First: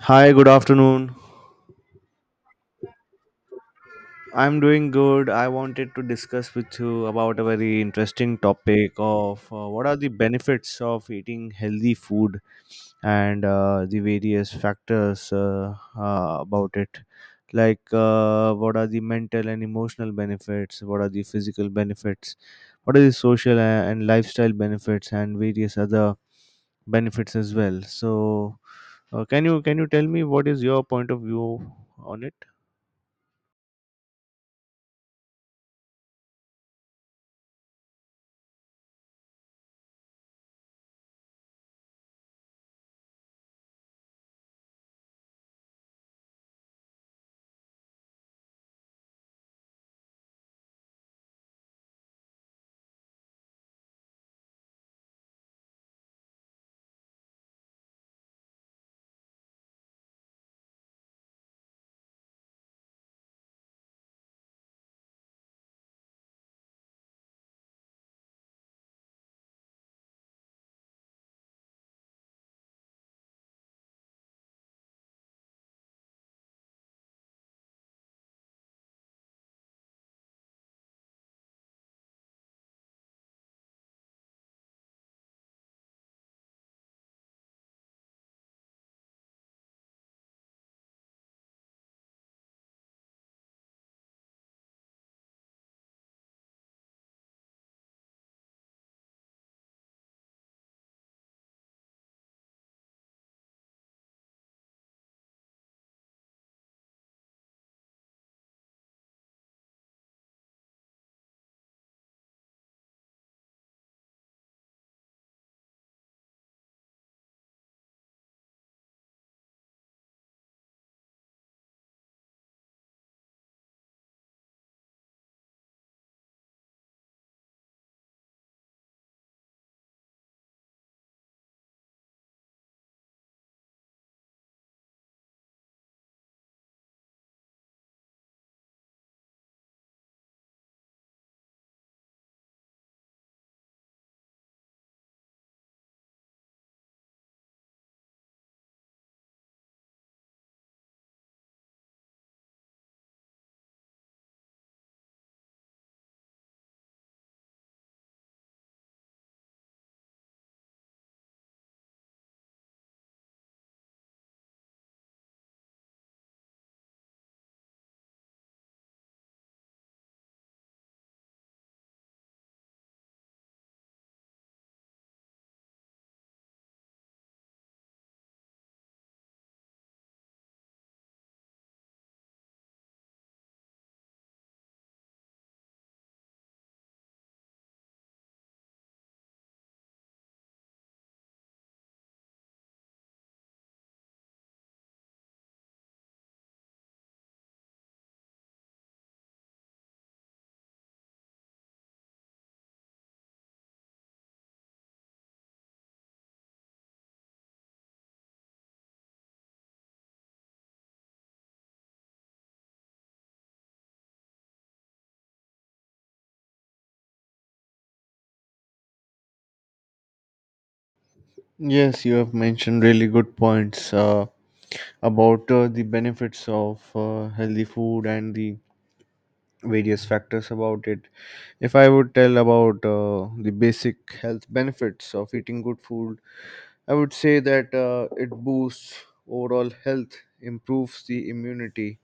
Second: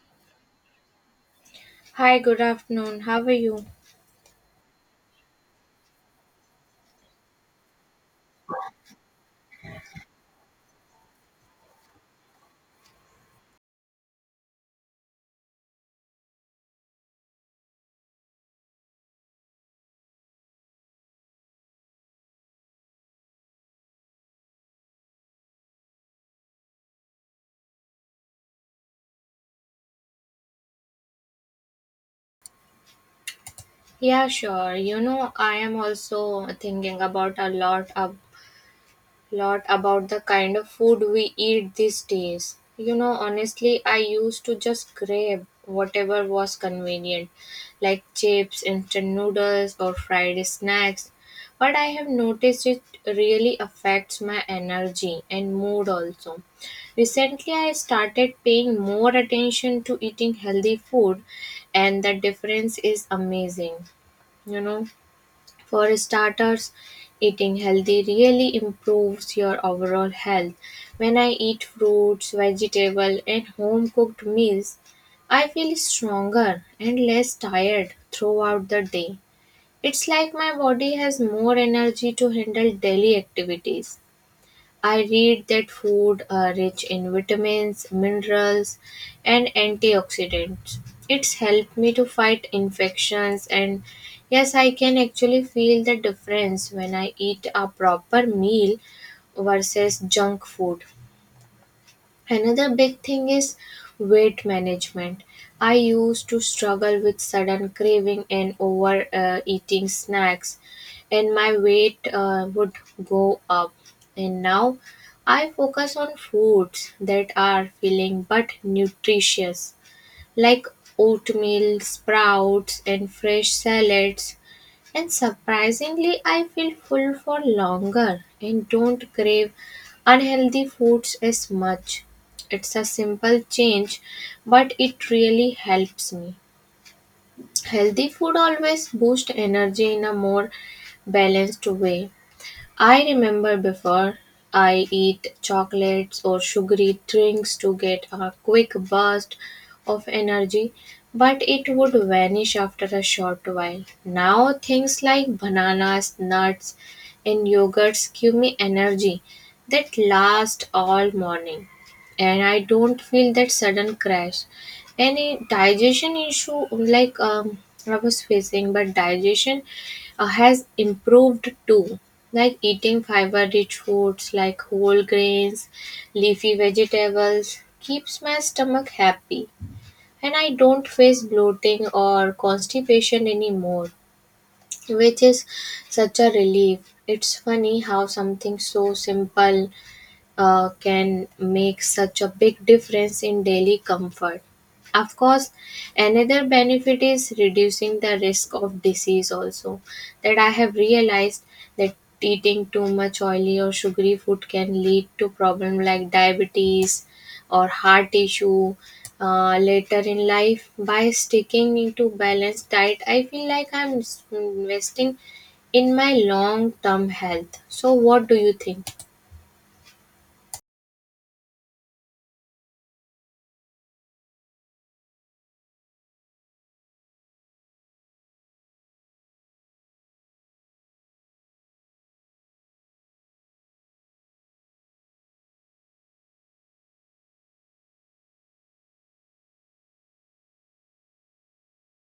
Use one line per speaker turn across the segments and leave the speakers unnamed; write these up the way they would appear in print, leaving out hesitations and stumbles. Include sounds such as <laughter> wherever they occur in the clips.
Hi, good afternoon.
Hi, good afternoon. How are you?
I'm doing good. I wanted to discuss with you about a very interesting topic of what are the benefits of eating healthy food and the various factors about it. What are the mental and emotional benefits? What are the physical benefits? What are the social and lifestyle benefits and various other benefits as well? So, can you tell me what is your point of view on it?
Yeah, sure. You know, I am also thinking about a lot about the kind of food we eat these days. You know, honestly, I used to just grab whatever was convenient, like chips, instant noodles, or fried snacks. But I have noticed it really affects my energy and mood also. Recently, I started paying more attention to eating healthy food, and the difference is amazing, you know. For starters, eating healthy really improves your overall health. When I eat fruits, vegetables, and home cooked meals, I feel stronger and less tired throughout the day. It's like my body has more energy to handle daily activities. I read that food are rich in vitamins, minerals, and antioxidants. It's helped me to fight infections, and yes, I can actually feel the difference when I eat a proper meal versus junk food. Another big thing is weight management. I used to struggle with sudden craving and over eating snacks, and my weight would go up. And now I focus on foods that are filling but nutritious, like oatmeal, sprouts, and fresh salads. And surprisingly, I feel full for longer and don't crave unhealthy foods as much. It's a simple change, but it really helps me. Healthy food always boosts energy in a more balanced way. I remember before I eat chocolates or sugary drinks to get a quick burst of energy, but it would vanish after a short while. Now things like bananas, nuts, and yogurts give me energy that lasts all morning, and I don't feel that sudden crash. Any digestion issue like I was facing, but digestion has improved too, like eating fiber-rich foods like whole grains, leafy vegetables keeps my stomach happy and I don't face bloating or constipation anymore, which is such a relief. It's funny how something so simple can make such a big difference in daily comfort. Of course, another benefit is reducing the risk of disease, also. That I have realized that eating too much oily or sugary food can lead to problems like diabetes or heart issue later in life. By sticking into balanced diet, I feel like I'm investing in my long term health. So, what do you think?
Yes, you have mentioned really good points about the benefits of healthy food and the various factors about it. If I would tell about the basic health benefits of eating good food, I would say that it boosts overall health, improves the immunity,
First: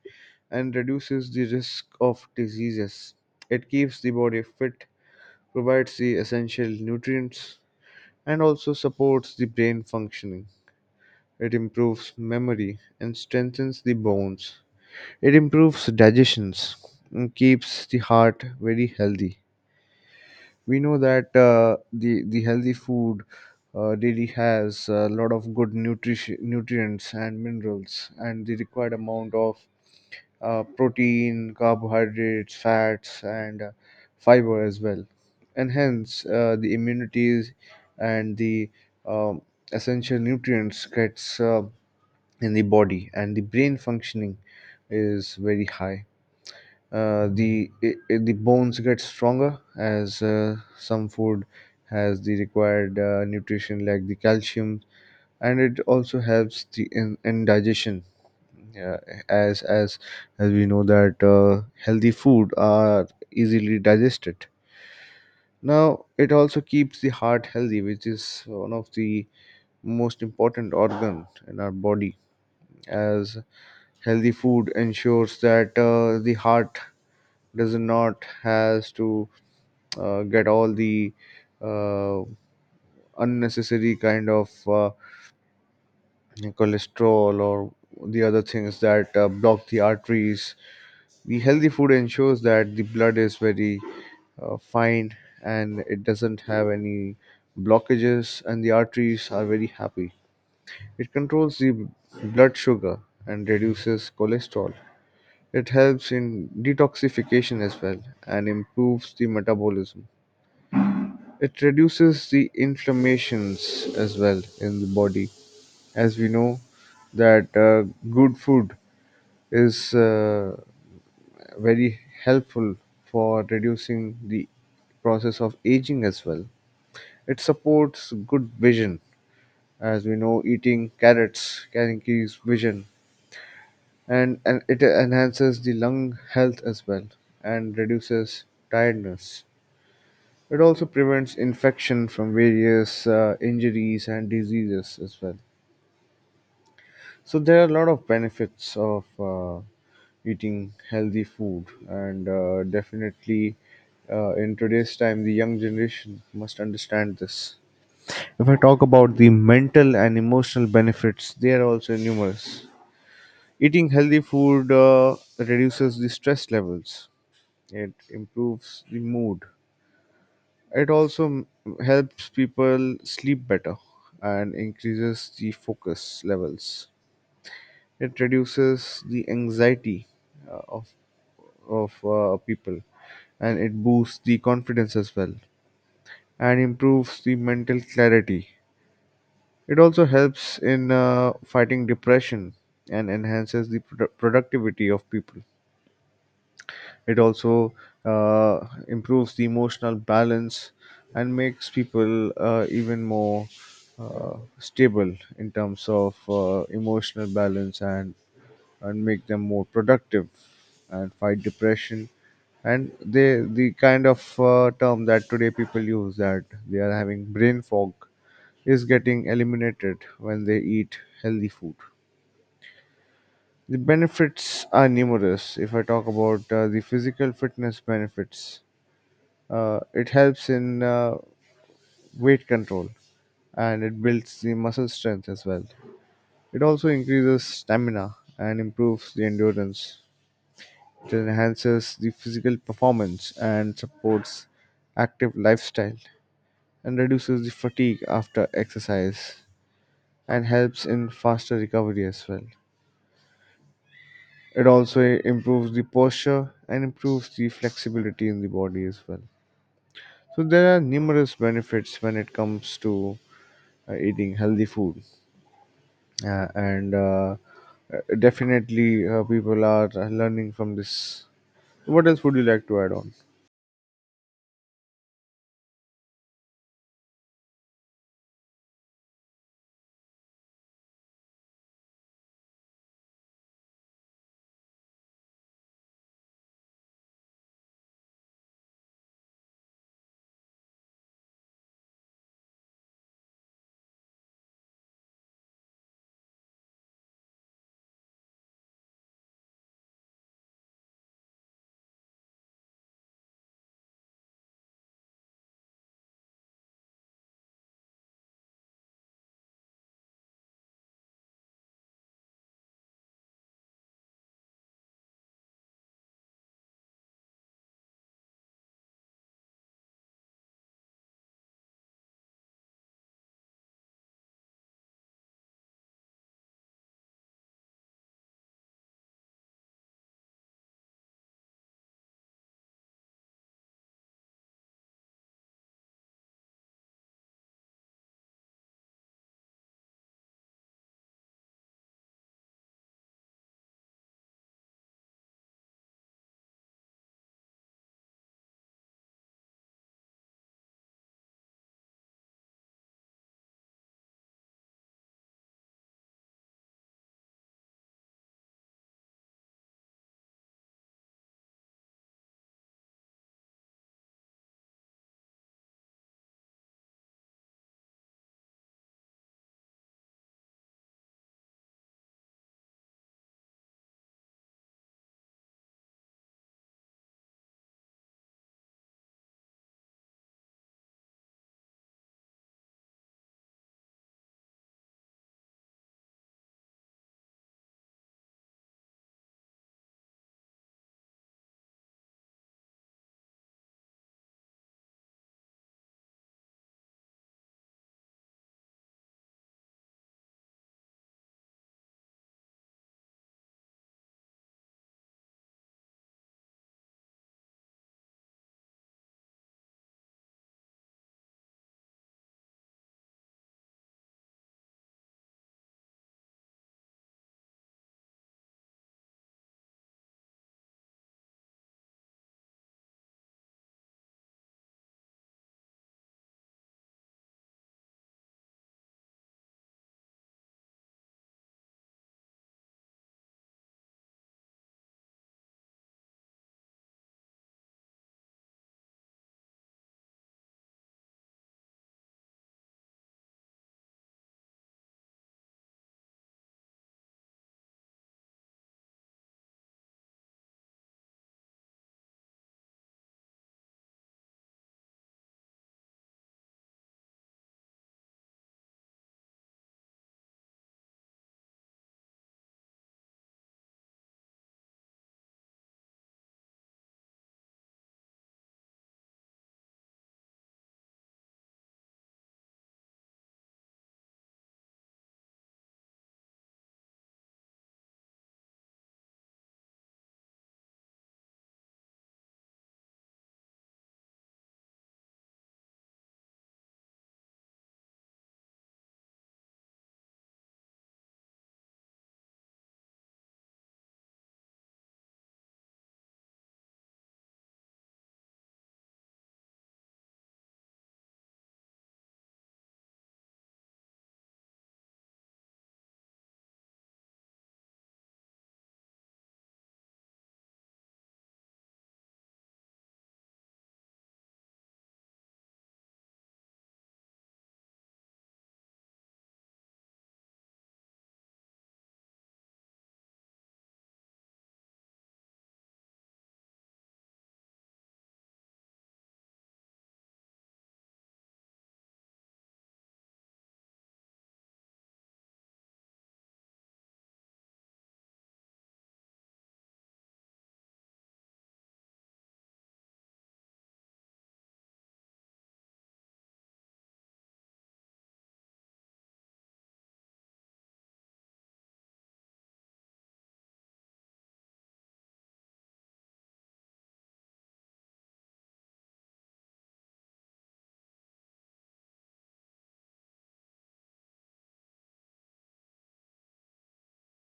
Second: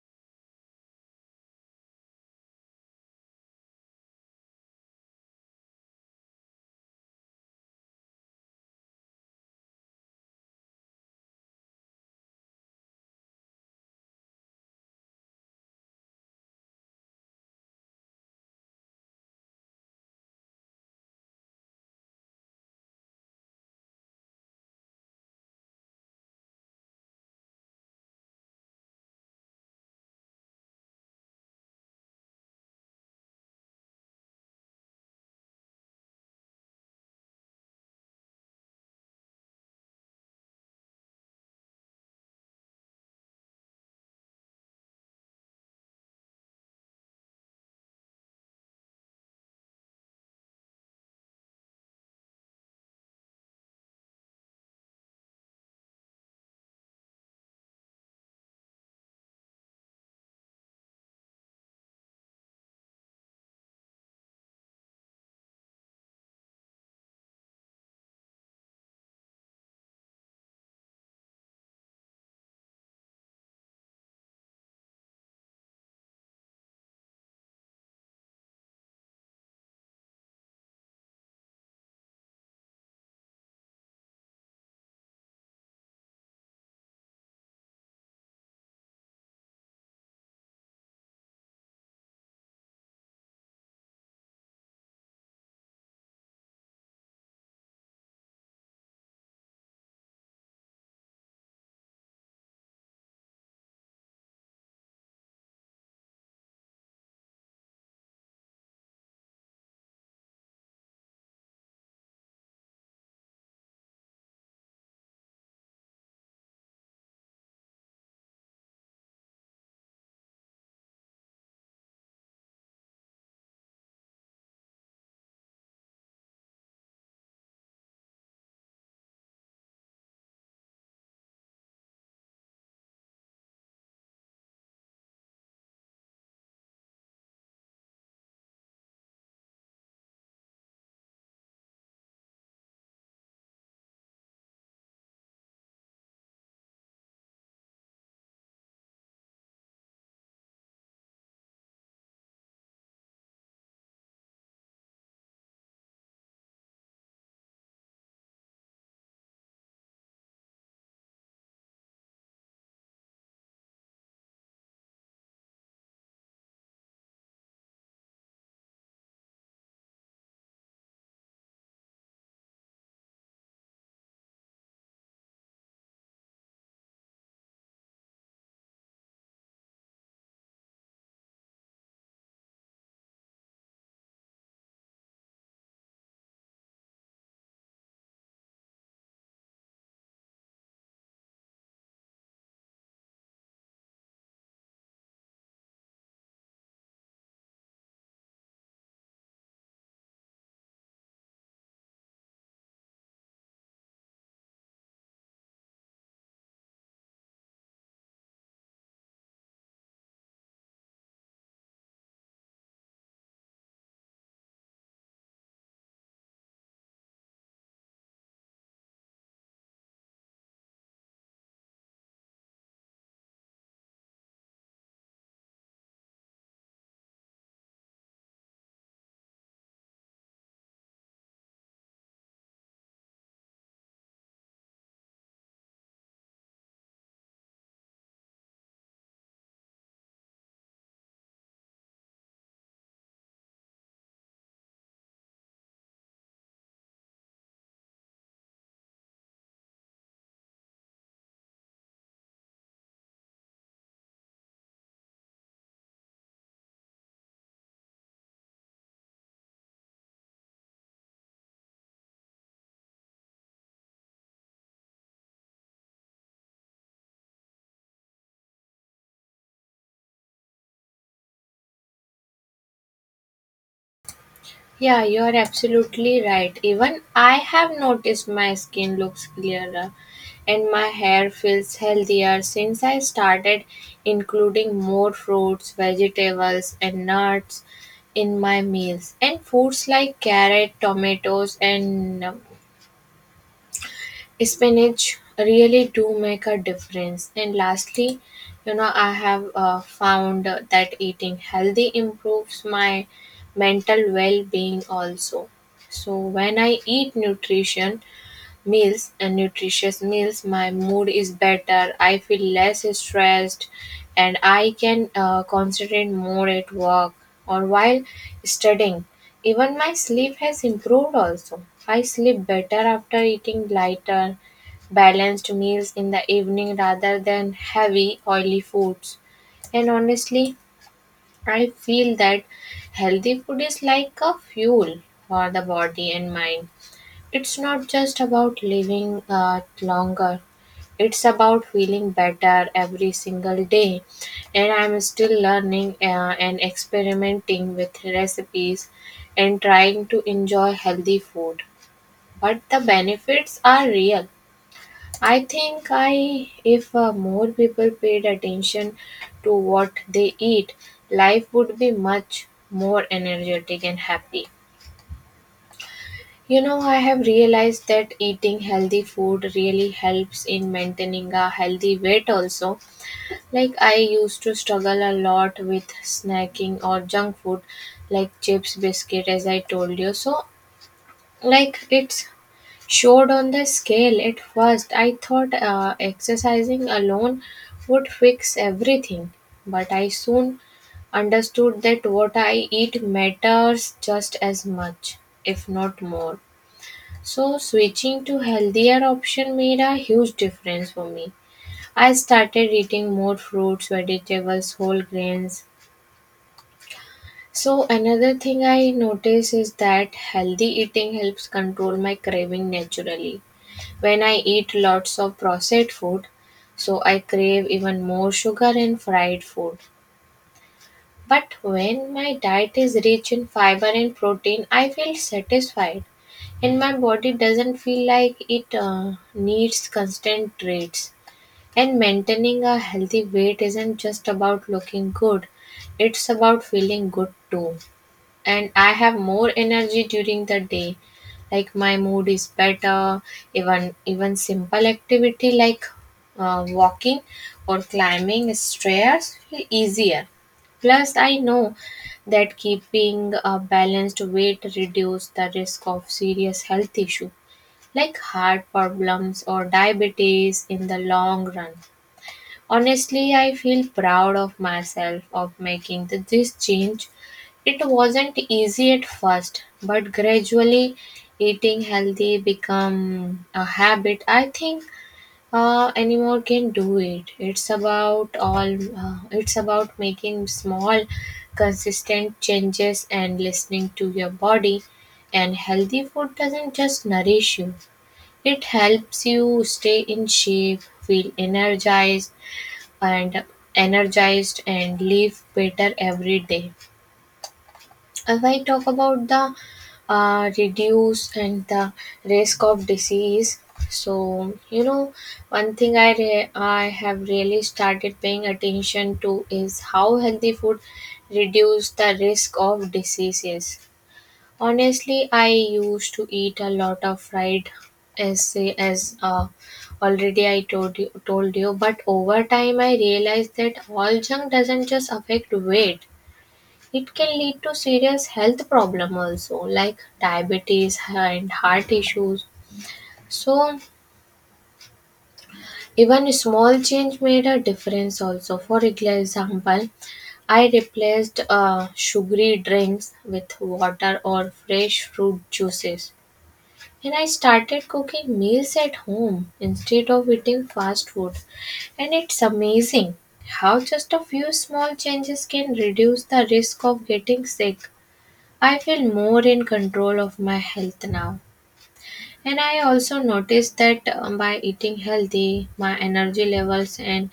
and reduces the risk of diseases. It keeps the body fit, provides the essential nutrients, and also supports the brain functioning. It improves memory and strengthens the bones. It improves digestion and keeps the heart very healthy. We know that the healthy food daily has a lot of good nutrition, nutrients and minerals, and the required amount of protein, carbohydrates, fats, and fiber as well. And hence, the immunities and the um, essential nutrients gets in the body and the brain functioning is very high. Uh, the i the bones get stronger as some food has the required nutrition like the calcium, and it also helps in digestion. Yeah, as as as we know that healthy food are easily digested. Now it also keeps the heart healthy, which is one of the most important organ in our body, as healthy food ensures that the heart does not has to get all the uh, unnecessary kind of cholesterol or the other things that block the arteries. The healthy food ensures that the blood is very fine and it doesn't have any blockages and the arteries are very happy. It controls the blood sugar and reduces cholesterol. It helps in detoxification as well and improves the metabolism. It reduces the inflammations as well in the body. As we know that good food is very helpful for reducing the process of aging as well. It supports good vision. As we know, eating carrots can increase vision, and it enhances the lung health as well and reduces tiredness. It also prevents infection from various injuries and diseases as well. So there are a lot of benefits of eating healthy food, and definitely in today's time, the young generation must understand this. If I talk about the mental and emotional benefits, they are also numerous. Eating healthy food reduces the stress levels. It improves the mood. It also m- helps people sleep better and increases the focus levels. It reduces the anxiety uh, of of people, and it boosts the confidence as well and improves the mental clarity. It also helps in fighting depression and enhances the productivity of people. It also improves the emotional balance and makes people even more stable in terms of emotional balance, and make them more productive and fight depression, and they the kind of term that today people use, that they are having brain fog, is getting eliminated when they eat healthy food. The benefits are numerous. If I talk about the physical fitness benefits, it helps in weight control and it builds the muscle strength as well. It also increases stamina and improves the endurance. It enhances the physical performance and supports active lifestyle and reduces the fatigue after exercise and helps in faster recovery as well. It also improves the posture and improves the flexibility in the body as well. So there are numerous benefits when it comes to eating healthy food. And Definitely people are learning from this. What else would you like to add on?
Yeah, you are absolutely right. Even I have noticed my skin looks clearer and my hair feels healthier since I started including more fruits, vegetables, and nuts in my meals. And foods like carrot, tomatoes, and spinach really do make a difference. And lastly, you know, I have found that eating healthy improves my mental well-being also. So when I eat nutrition meals and nutritious meals, my mood is better, I feel less stressed, and I can concentrate more at work or while studying. Even my sleep has improved also. I sleep better after eating lighter balanced meals in the evening rather than heavy oily foods. And honestly, I feel that healthy food is like a fuel for the body and mind. It's not just about living longer. It's about feeling better every single day. And I'm still learning and experimenting with recipes and trying to enjoy healthy food. But the benefits are real. I think I if more people paid attention to what they eat, life would be much more energetic and happy. You know, I have realized that eating healthy food really helps in maintaining a healthy weight also. Like I used to struggle a lot with snacking or junk food like chips, biscuit as I told you. So like it's showed on the scale at first. I thought exercising alone would fix everything, but I soon understood that what I eat matters just as much, if not more. So switching to healthier option made a huge difference for me. I started eating more fruits, vegetables, whole grains. So another thing I notice is that healthy eating helps control my craving naturally. When I eat lots of processed food, so I crave even more sugar and fried food. But when my diet is rich in fiber and protein, I feel satisfied, and my body doesn't feel like it needs constant treats. And maintaining a healthy weight isn't just about looking good, it's about feeling good too, and I have more energy during the day. Like my mood is better. Even simple activity like walking or climbing stairs feel easier. Plus, I know that keeping a balanced weight reduces the risk of serious health issue like heart problems or diabetes in the long run. Honestly, I feel proud of myself of making this change. It wasn't easy at first, but gradually eating healthy become a habit. I think anyone can do it. It's about making small consistent changes and listening to your body. And healthy food doesn't just nourish you. It helps you stay in shape, feel and energized and live better every day. If I talk about the reduce and the risk of disease, so you know, one thing I have really started paying attention to is how healthy food reduce the risk of diseases. Honestly, I used to eat a lot of fried as already I told you, but over time I realized that all junk doesn't just affect weight. It can lead to serious health problem also like diabetes and heart issues. So even a small change made a difference also. For example, I replaced sugary drinks with water or fresh fruit juices. And I started cooking meals at home instead of eating fast food. And it's amazing how just a few small changes can reduce the risk of getting sick. I feel more in control of my health now. And I also noticed that by eating healthy, my energy levels and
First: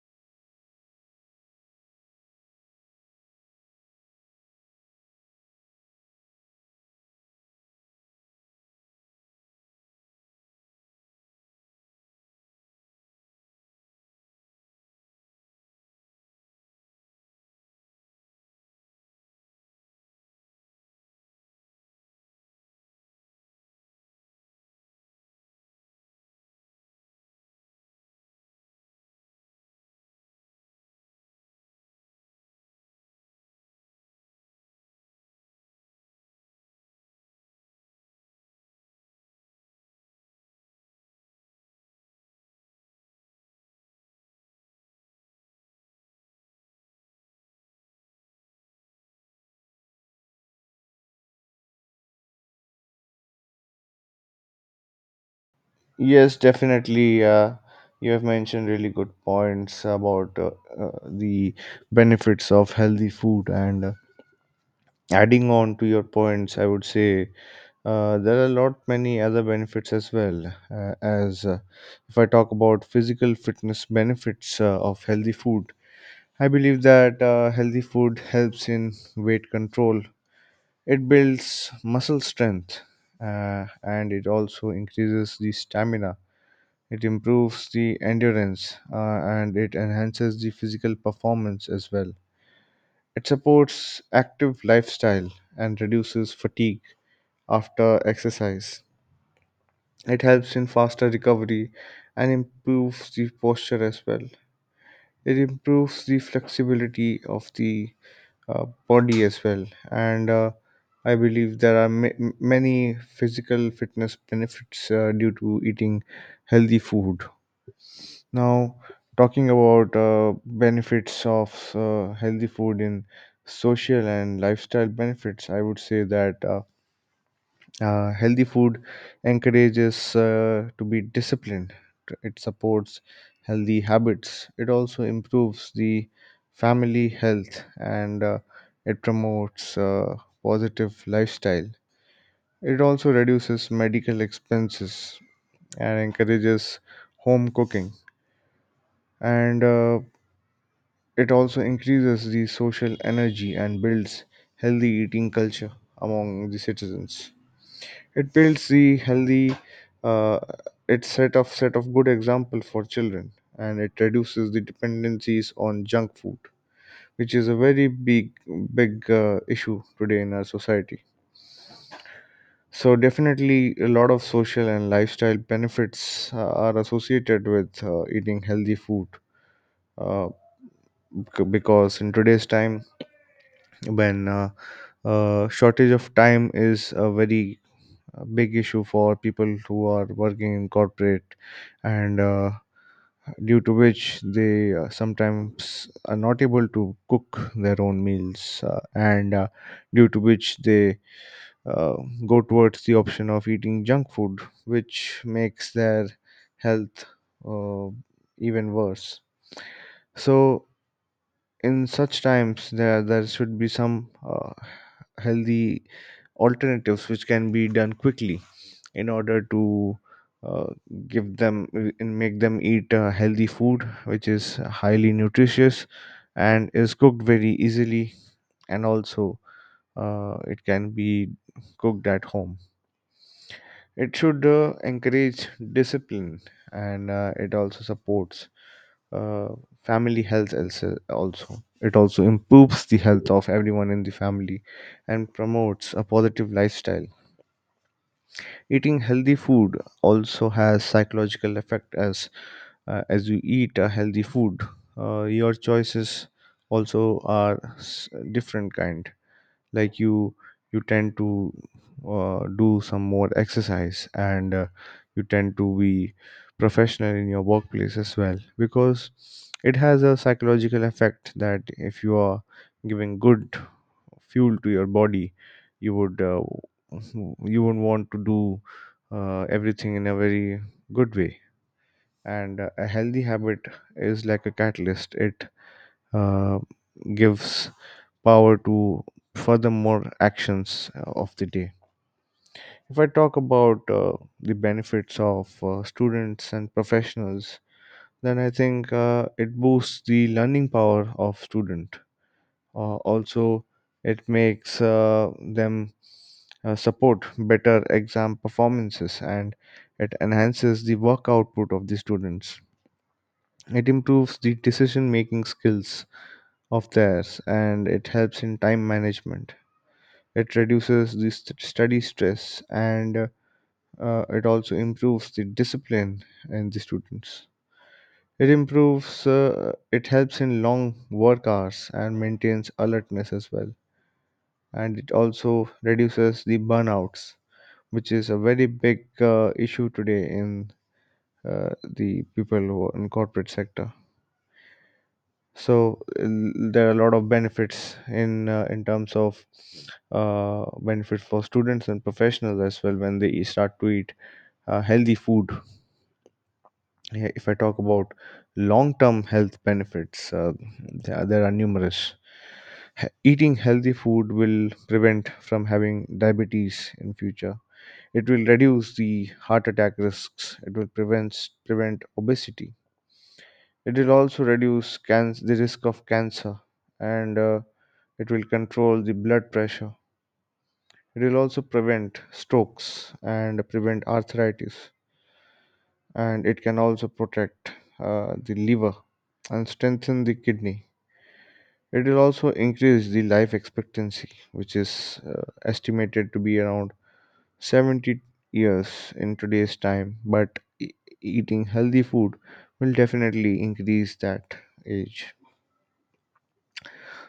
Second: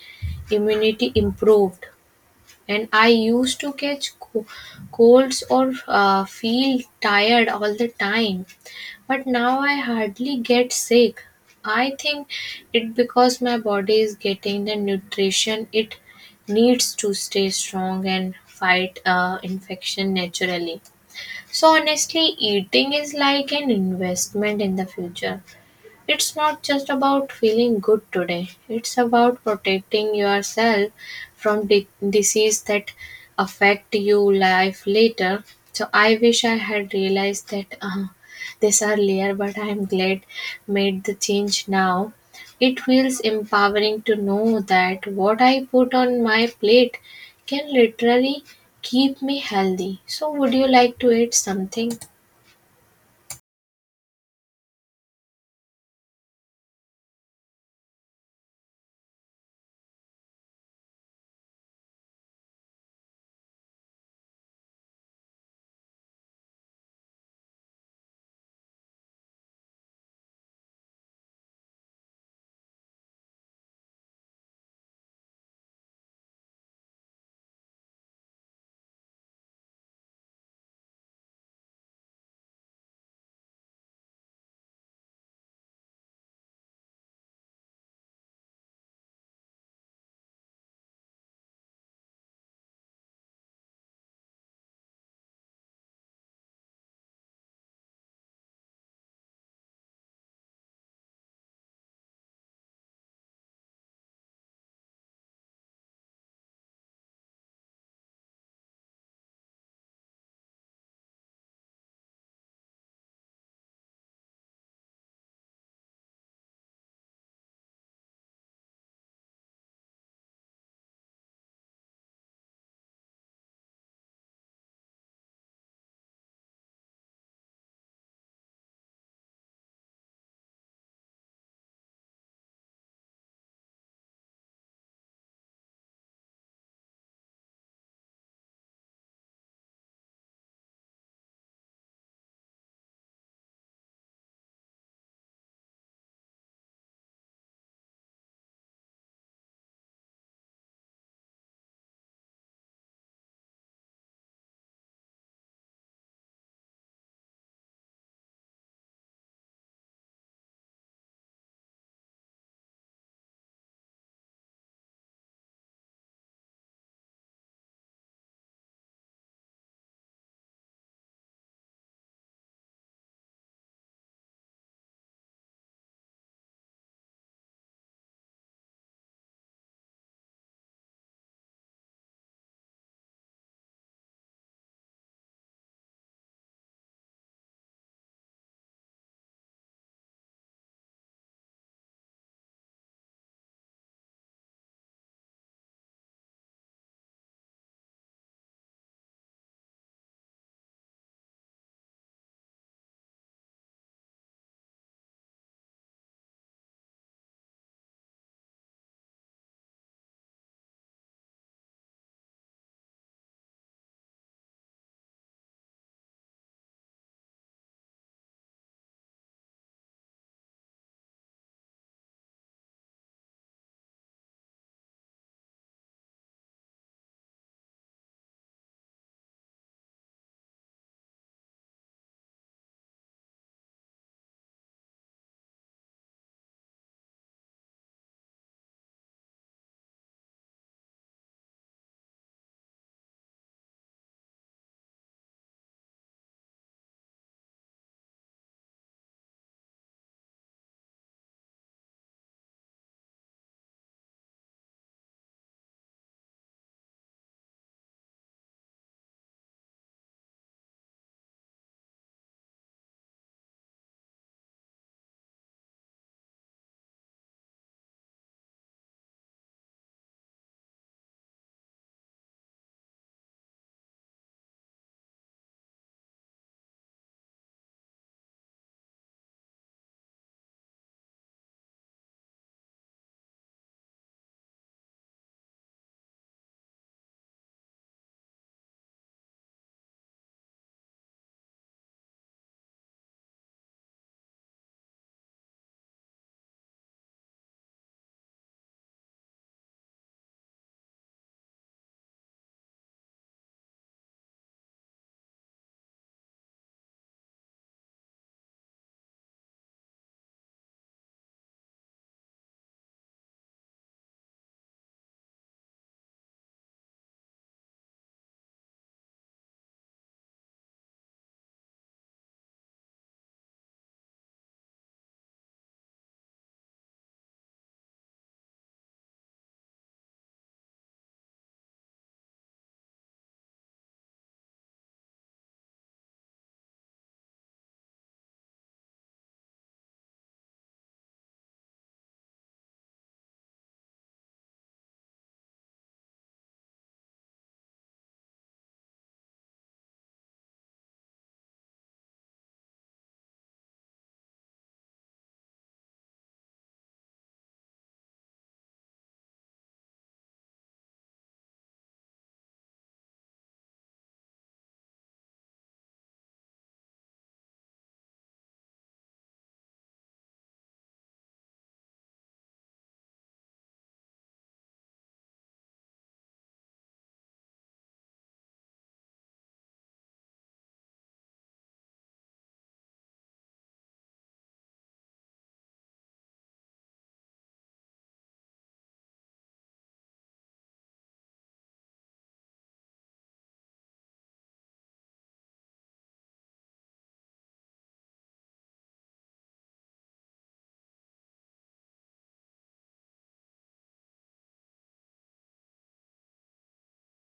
immunity improved. And I used to catch colds or feel tired all the time. But now I hardly get sick. I think it because my body is getting the nutrition it needs to stay strong and fight infection naturally. So honestly, eating is like an investment in the future. It's not just about feeling good today, it's about protecting yourself from disease that affect you life later. So I wish I had realized that this earlier, but I'm glad made the change now. It feels empowering to know that what I put on my plate can literally keep me healthy. So would you like to eat something?
Yes, definitely. You have mentioned really good points about the benefits of healthy food, and adding on to your points, I would say there are a lot many other benefits as well. As If I talk about physical fitness benefits of healthy food, I believe that healthy food helps in weight control. It builds muscle strength, and it also increases the stamina. It improves the endurance, and it enhances the physical performance as well. It supports active lifestyle and reduces fatigue after exercise. It helps in faster recovery and improves the posture as well. It improves the flexibility of the body as well. And I believe there are many physical fitness benefits due to eating healthy food. Now, talking about benefits of healthy food in social and lifestyle benefits, I would say that. Healthy food encourages to be disciplined. It supports healthy habits. It also improves the family health, and it promotes positive lifestyle. It also reduces medical expenses and encourages home cooking. And it also increases the social energy and builds healthy eating culture among the citizens. It builds the healthy uh, it set of good example for children, and it reduces the dependencies on junk food, which is a very big issue today in our society. So definitely, a lot of social and lifestyle benefits are associated with eating healthy food. Uh, because in today's time, when shortage of time is a very a big issue for people who are working in corporate, and due to which they sometimes are not able to cook their own meals, and due to which they uh, go towards the option of eating junk food, which makes their health uh, even worse. So in such times, there should be some healthy alternatives which can be done quickly in order to uh, give them and make them eat healthy food which is highly nutritious and is cooked very easily, and also it can be cooked at home. It should encourage discipline, and it also supports uh, family health also. It also improves the health of everyone in the family and promotes a positive lifestyle. Eating healthy food also has psychological effect. As as you eat a healthy food, your choices also are different kind. Like you tend to do some more exercise, and you tend to be professional in your workplace as well, because it has a psychological effect that if you are giving good fuel to your body, you would <laughs> you would want to do everything in a very good way. And a healthy habit is like a catalyst. It uh, gives power to furthermore actions of the day. If I talk about the benefits of students and professionals, then I think it boosts the learning power of student. Also, it makes them support better exam performances, and it enhances the work output of the students. It improves the decision making skills of theirs, and it helps in time management. It reduces the study stress, and it also improves the discipline in the students. It improves, it helps in long work hours and maintains alertness as well, and it also reduces the burnouts, which is a very big issue today in the people who are in corporate sector. There are a lot of benefits in terms of benefits for students and professionals as well when they start to eat healthy food. Yeah, if I talk about long-term health benefits, there are numerous. Eating healthy food will prevent from having diabetes in future. It will reduce the heart attack risks. It will prevent obesity. It will also reduce the risk of cancer, and it will control the blood pressure. It will also prevent strokes and prevent arthritis, and it can also protect the liver and strengthen the kidney. It will also increase the life expectancy, which is estimated to be around 70 years in today's time, but eating healthy food will definitely increase that age.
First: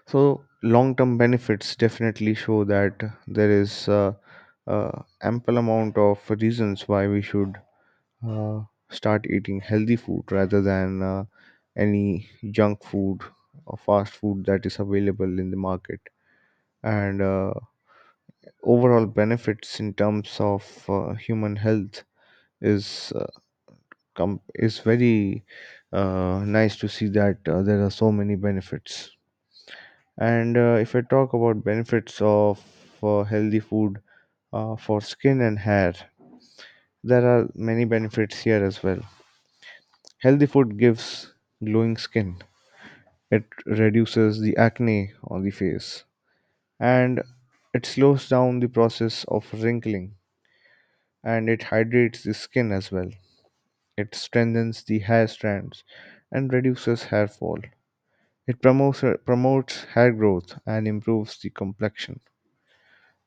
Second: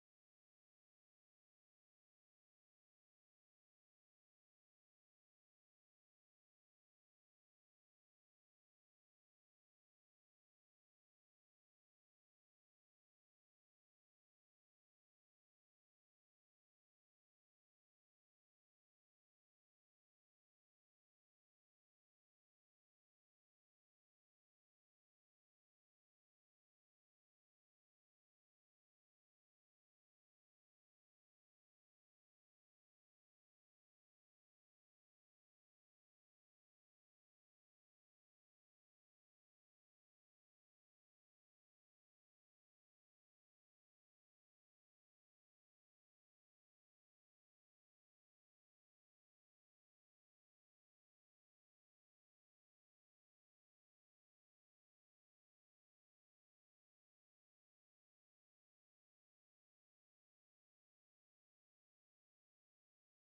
So, long term benefits definitely show that there is ample amount of reasons why we should uh, start eating healthy food rather than any junk food or fast food that is available in the market. And overall benefits in terms of human health is it's very nice to see that there are so many benefits. And if I talk about benefits of healthy food for skin and hair, there are many benefits here as well. Healthy food gives glowing skin. It reduces the acne on the face, and it slows down the process of wrinkling, and it hydrates the skin as well. It strengthens the hair strands and reduces hair fall. It promotes hair growth and improves the complexion.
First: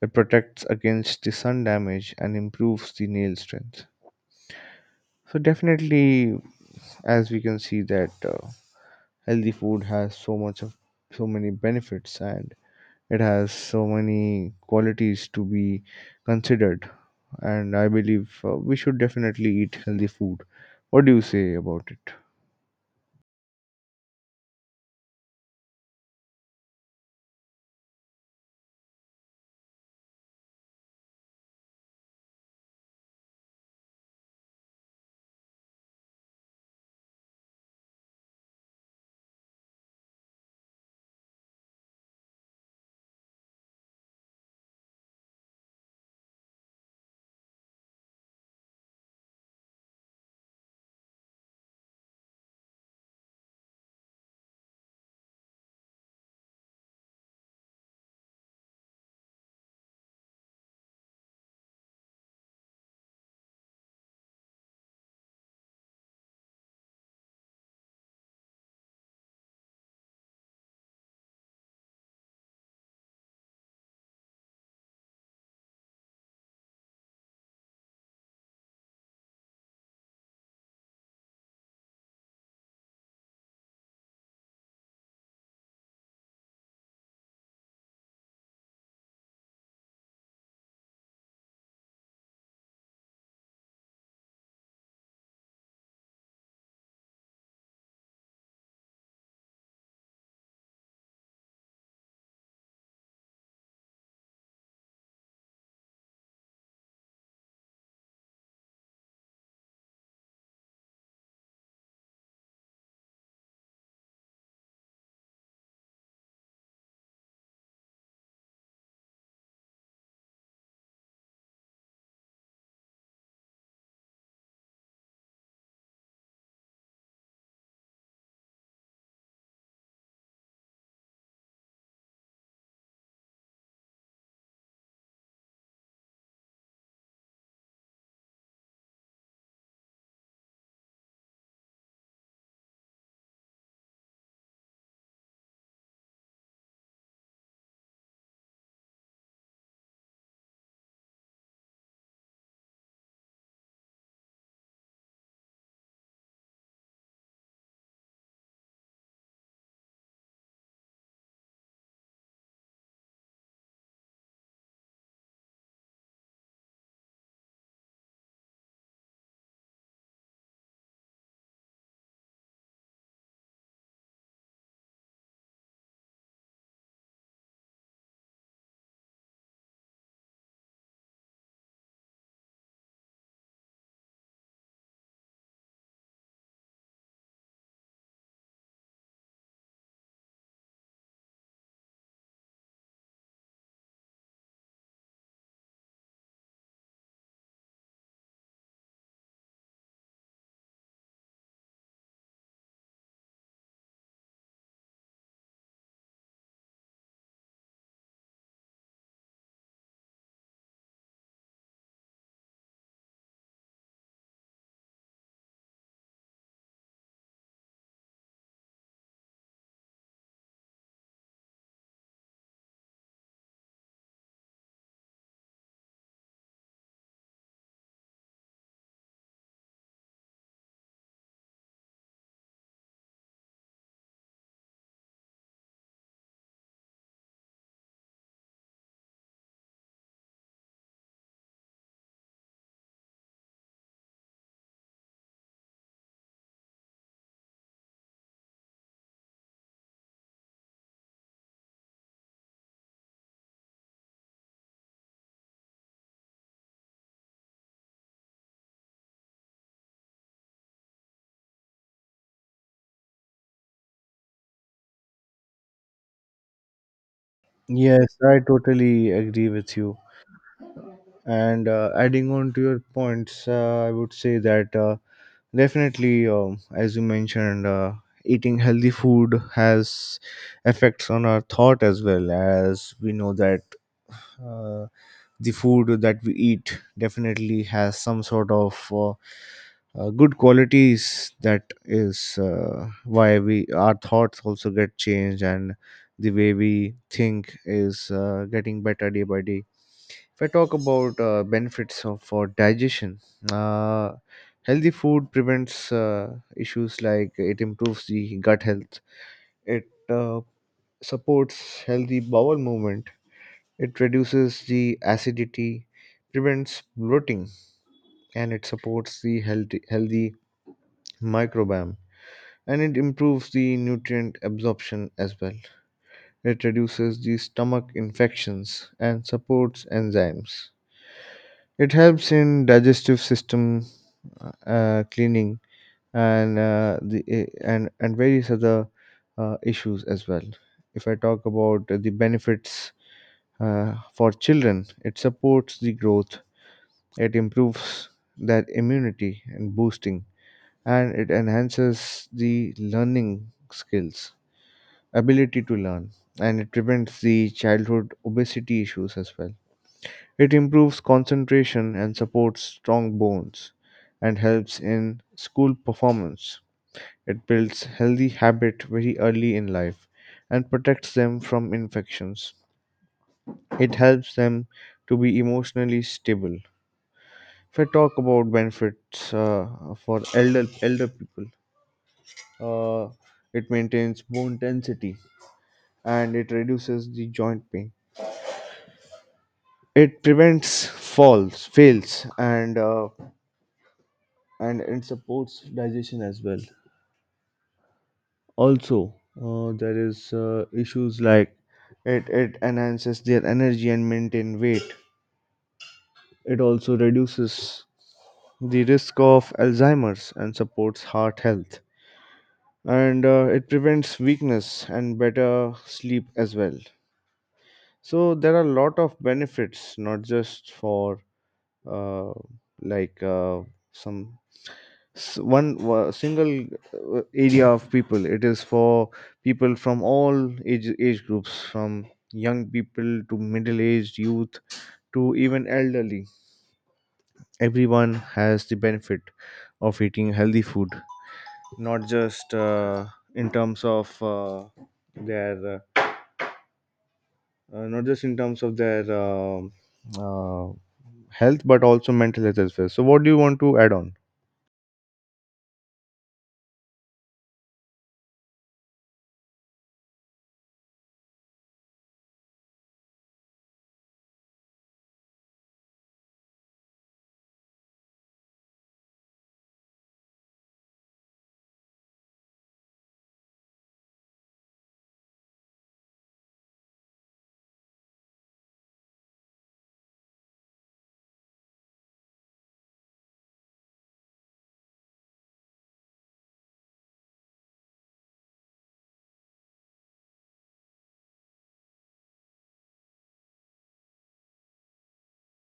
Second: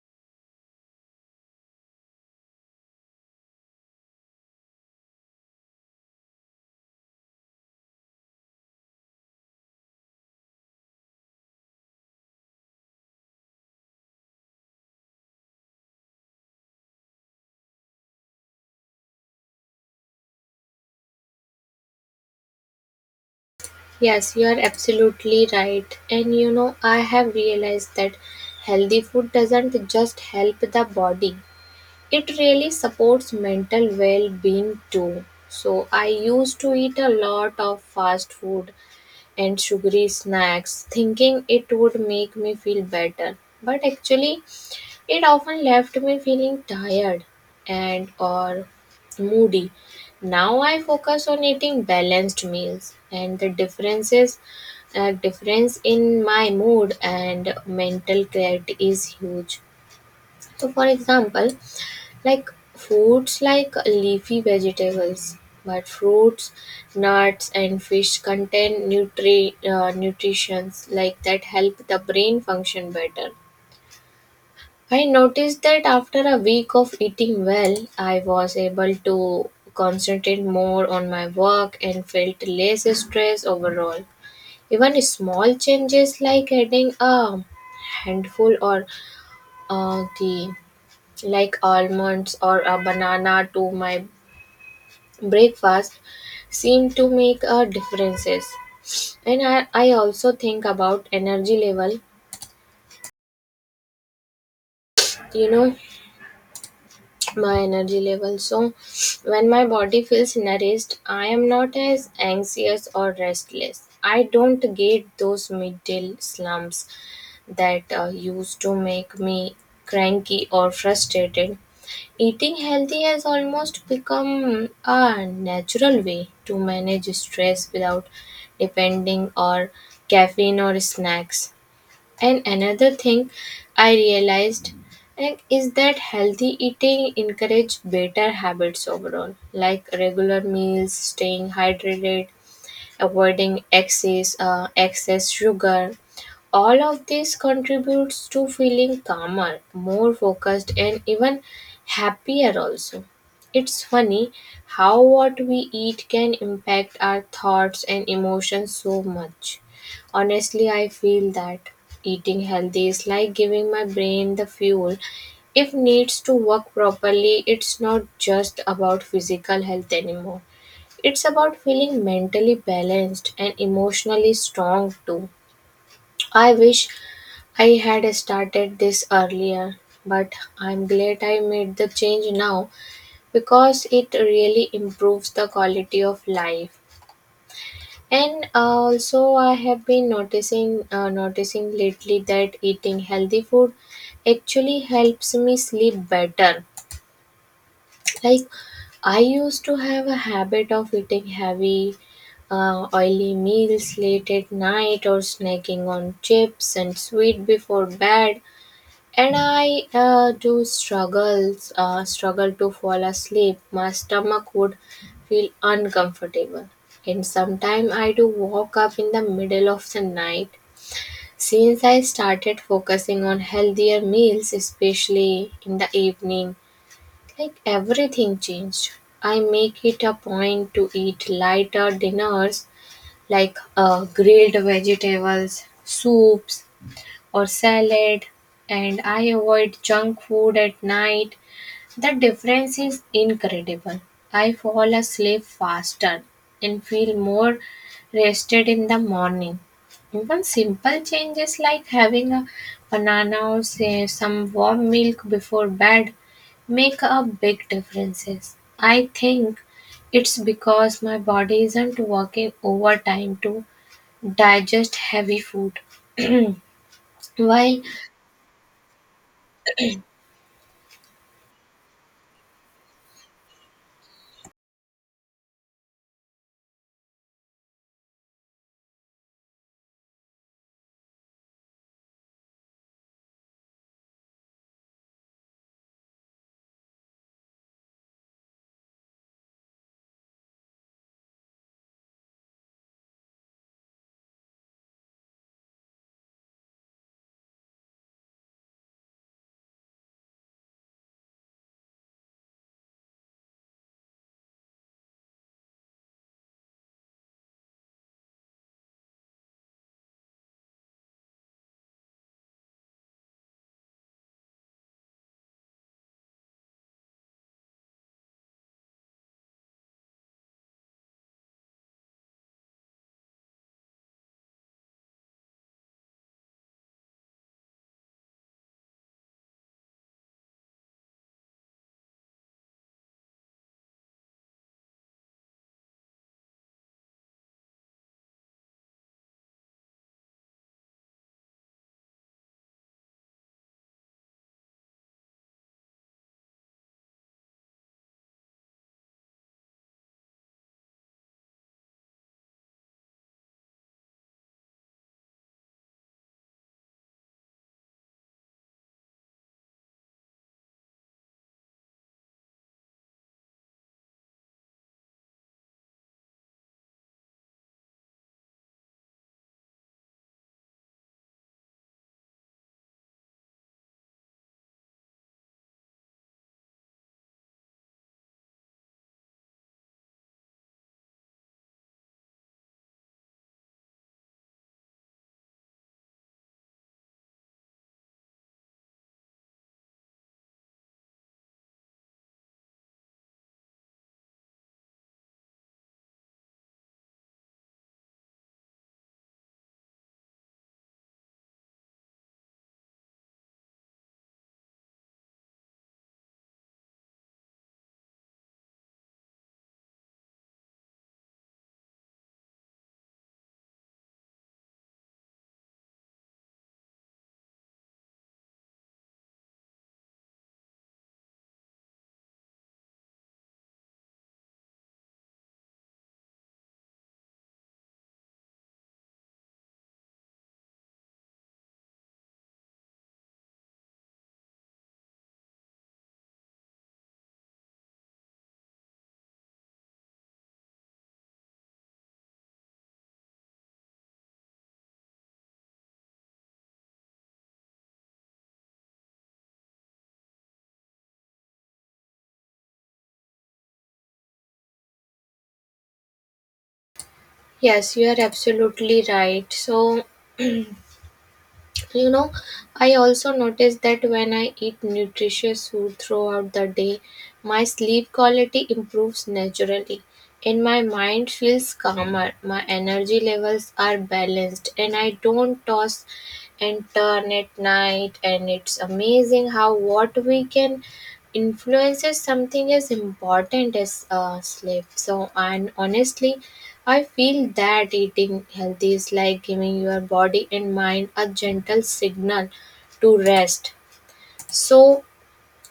It protects against the sun damage and improves the nail strength. So definitely, as we can see that healthy food has so much of so many benefits, and it has so many qualities to be considered. And I believe we should definitely eat healthy food. What do you say about it?
Yes, you are absolutely right. And you know, I have realized that healthy food doesn't just help the body, it really supports mental well being too. So, I used to eat a lot of fast food and sugary snacks, thinking it would make me feel better. But actually, it often left me feeling tired and or moody. Now I focus on eating balanced meals and the difference in my mood and mental clarity is huge. So for example, like foods like leafy vegetables but fruits, nuts and fish contain nutrients like that help the brain function better. I noticed that after a week of eating well, I was able to concentrate more on my work and felt less stress overall. Even small changes like adding a handful or the like almonds or a banana to my breakfast seem to make a differences. And I also think about energy level. You know, my energy level. So, when my body feels nourished, I am not as anxious or restless. I don't get those middle slumps that used to make me cranky or frustrated. Eating healthy has almost become a natural way to manage stress without depending on caffeine or snacks. And another thing I realized, like, is that healthy eating encourage better habits overall, like regular meals, staying hydrated, avoiding excess sugar. All of this contributes to feeling calmer, more focused, and even happier also. It's funny how what we eat can impact our thoughts and emotions so much. Honestly, I feel that eating healthy is like giving my brain the fuel if needs to work properly. It's not just about physical health anymore. It's about feeling mentally balanced and emotionally strong too. I wish I had started this earlier, but I'm glad I made the change now because it really improves the quality of life. And also, I have been noticing lately that eating healthy food actually helps me sleep better. Like I used to have a habit of eating heavy oily meals late at night or snacking on chips and sweet before bed, and I do struggle to fall asleep. My stomach would feel uncomfortable and sometimes I do wake up in the middle of the night. Since I started focusing on healthier meals especially in the evening, like everything changed. I make it a point to eat lighter dinners like grilled vegetables, soups, or salad, and I avoid junk food at night. The difference is incredible. I fall asleep faster and feel more rested in the morning. Even simple changes like having a banana or say some warm milk before bed make a big differences. I think it's because my body isn't working overtime to digest heavy food. While
Yes, I totally agree with you. And adding on to your points, I would say that definitely, as you mentioned, eating healthy food has effects on our thought as well. As we know that uh, the food that we eat definitely has some sort of good qualities. That is why we our thoughts also get changed, and the way we think is getting better day by day. If I talk about benefits of, for digestion, uh, healthy food prevents issues like it improves the gut health, it supports healthy bowel movement, it reduces the acidity, prevents bloating, and it supports the healthy microbiome. And it improves the nutrient absorption as well. It reduces the stomach infections and supports enzymes. It helps in digestive system cleaning, and and various other issues as well. If I talk about the benefits for children, it supports the growth. It improves their immunity and boosting, and it enhances the learning skills, ability to learn, and it prevents the childhood obesity issues as well. It improves concentration and supports strong bones and helps in school performance. It builds healthy habit very early in life and protects them from infections. It helps them to be emotionally stable. If I talk about benefits for elder people, uh, it maintains bone density, and it reduces the joint pain. It prevents falls, fails, and it supports digestion as well. Also, there is issues like it enhances their energy and maintain weight. It also reduces the risk of Alzheimer's and supports heart health. And it prevents weakness and better sleep as well. So there are a lot of benefits, not just for uh, like some s- one wa- single area of people. It is for people from all age groups, from young people to middle aged youth to even elderly. Everyone has the benefit of eating healthy food, not just in terms of their not just in terms of their uh, health, but also mental health as well. So what do you want to add on?
yes, you are absolutely right. So, you know, I also notice that when I eat nutritious food throughout the day, my sleep quality improves naturally. And my mind feels calmer, my energy levels are balanced, and I don't toss and turn at night. And it's amazing how what we can influences something as important as sleep. So, and honestly, I feel that eating healthy is like giving your body and mind a gentle signal to rest. So,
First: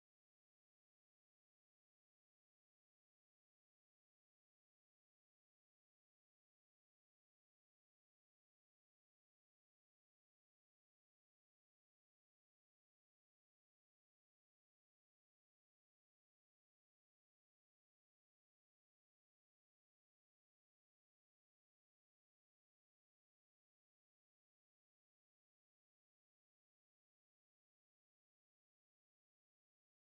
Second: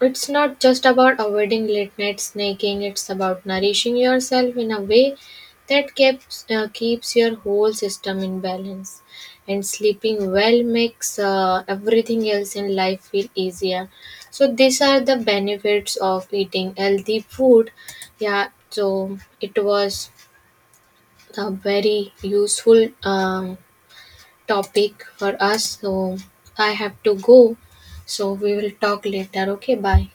it's not just about avoiding late night snacking, it's about nourishing yourself in a way that keeps your whole system in balance. And sleeping well makes everything else in life feel easier. So, these are the benefits of eating healthy food. Yeah, so it was a very useful topic for us. So, I have to go. So, we will talk later. Okay, bye.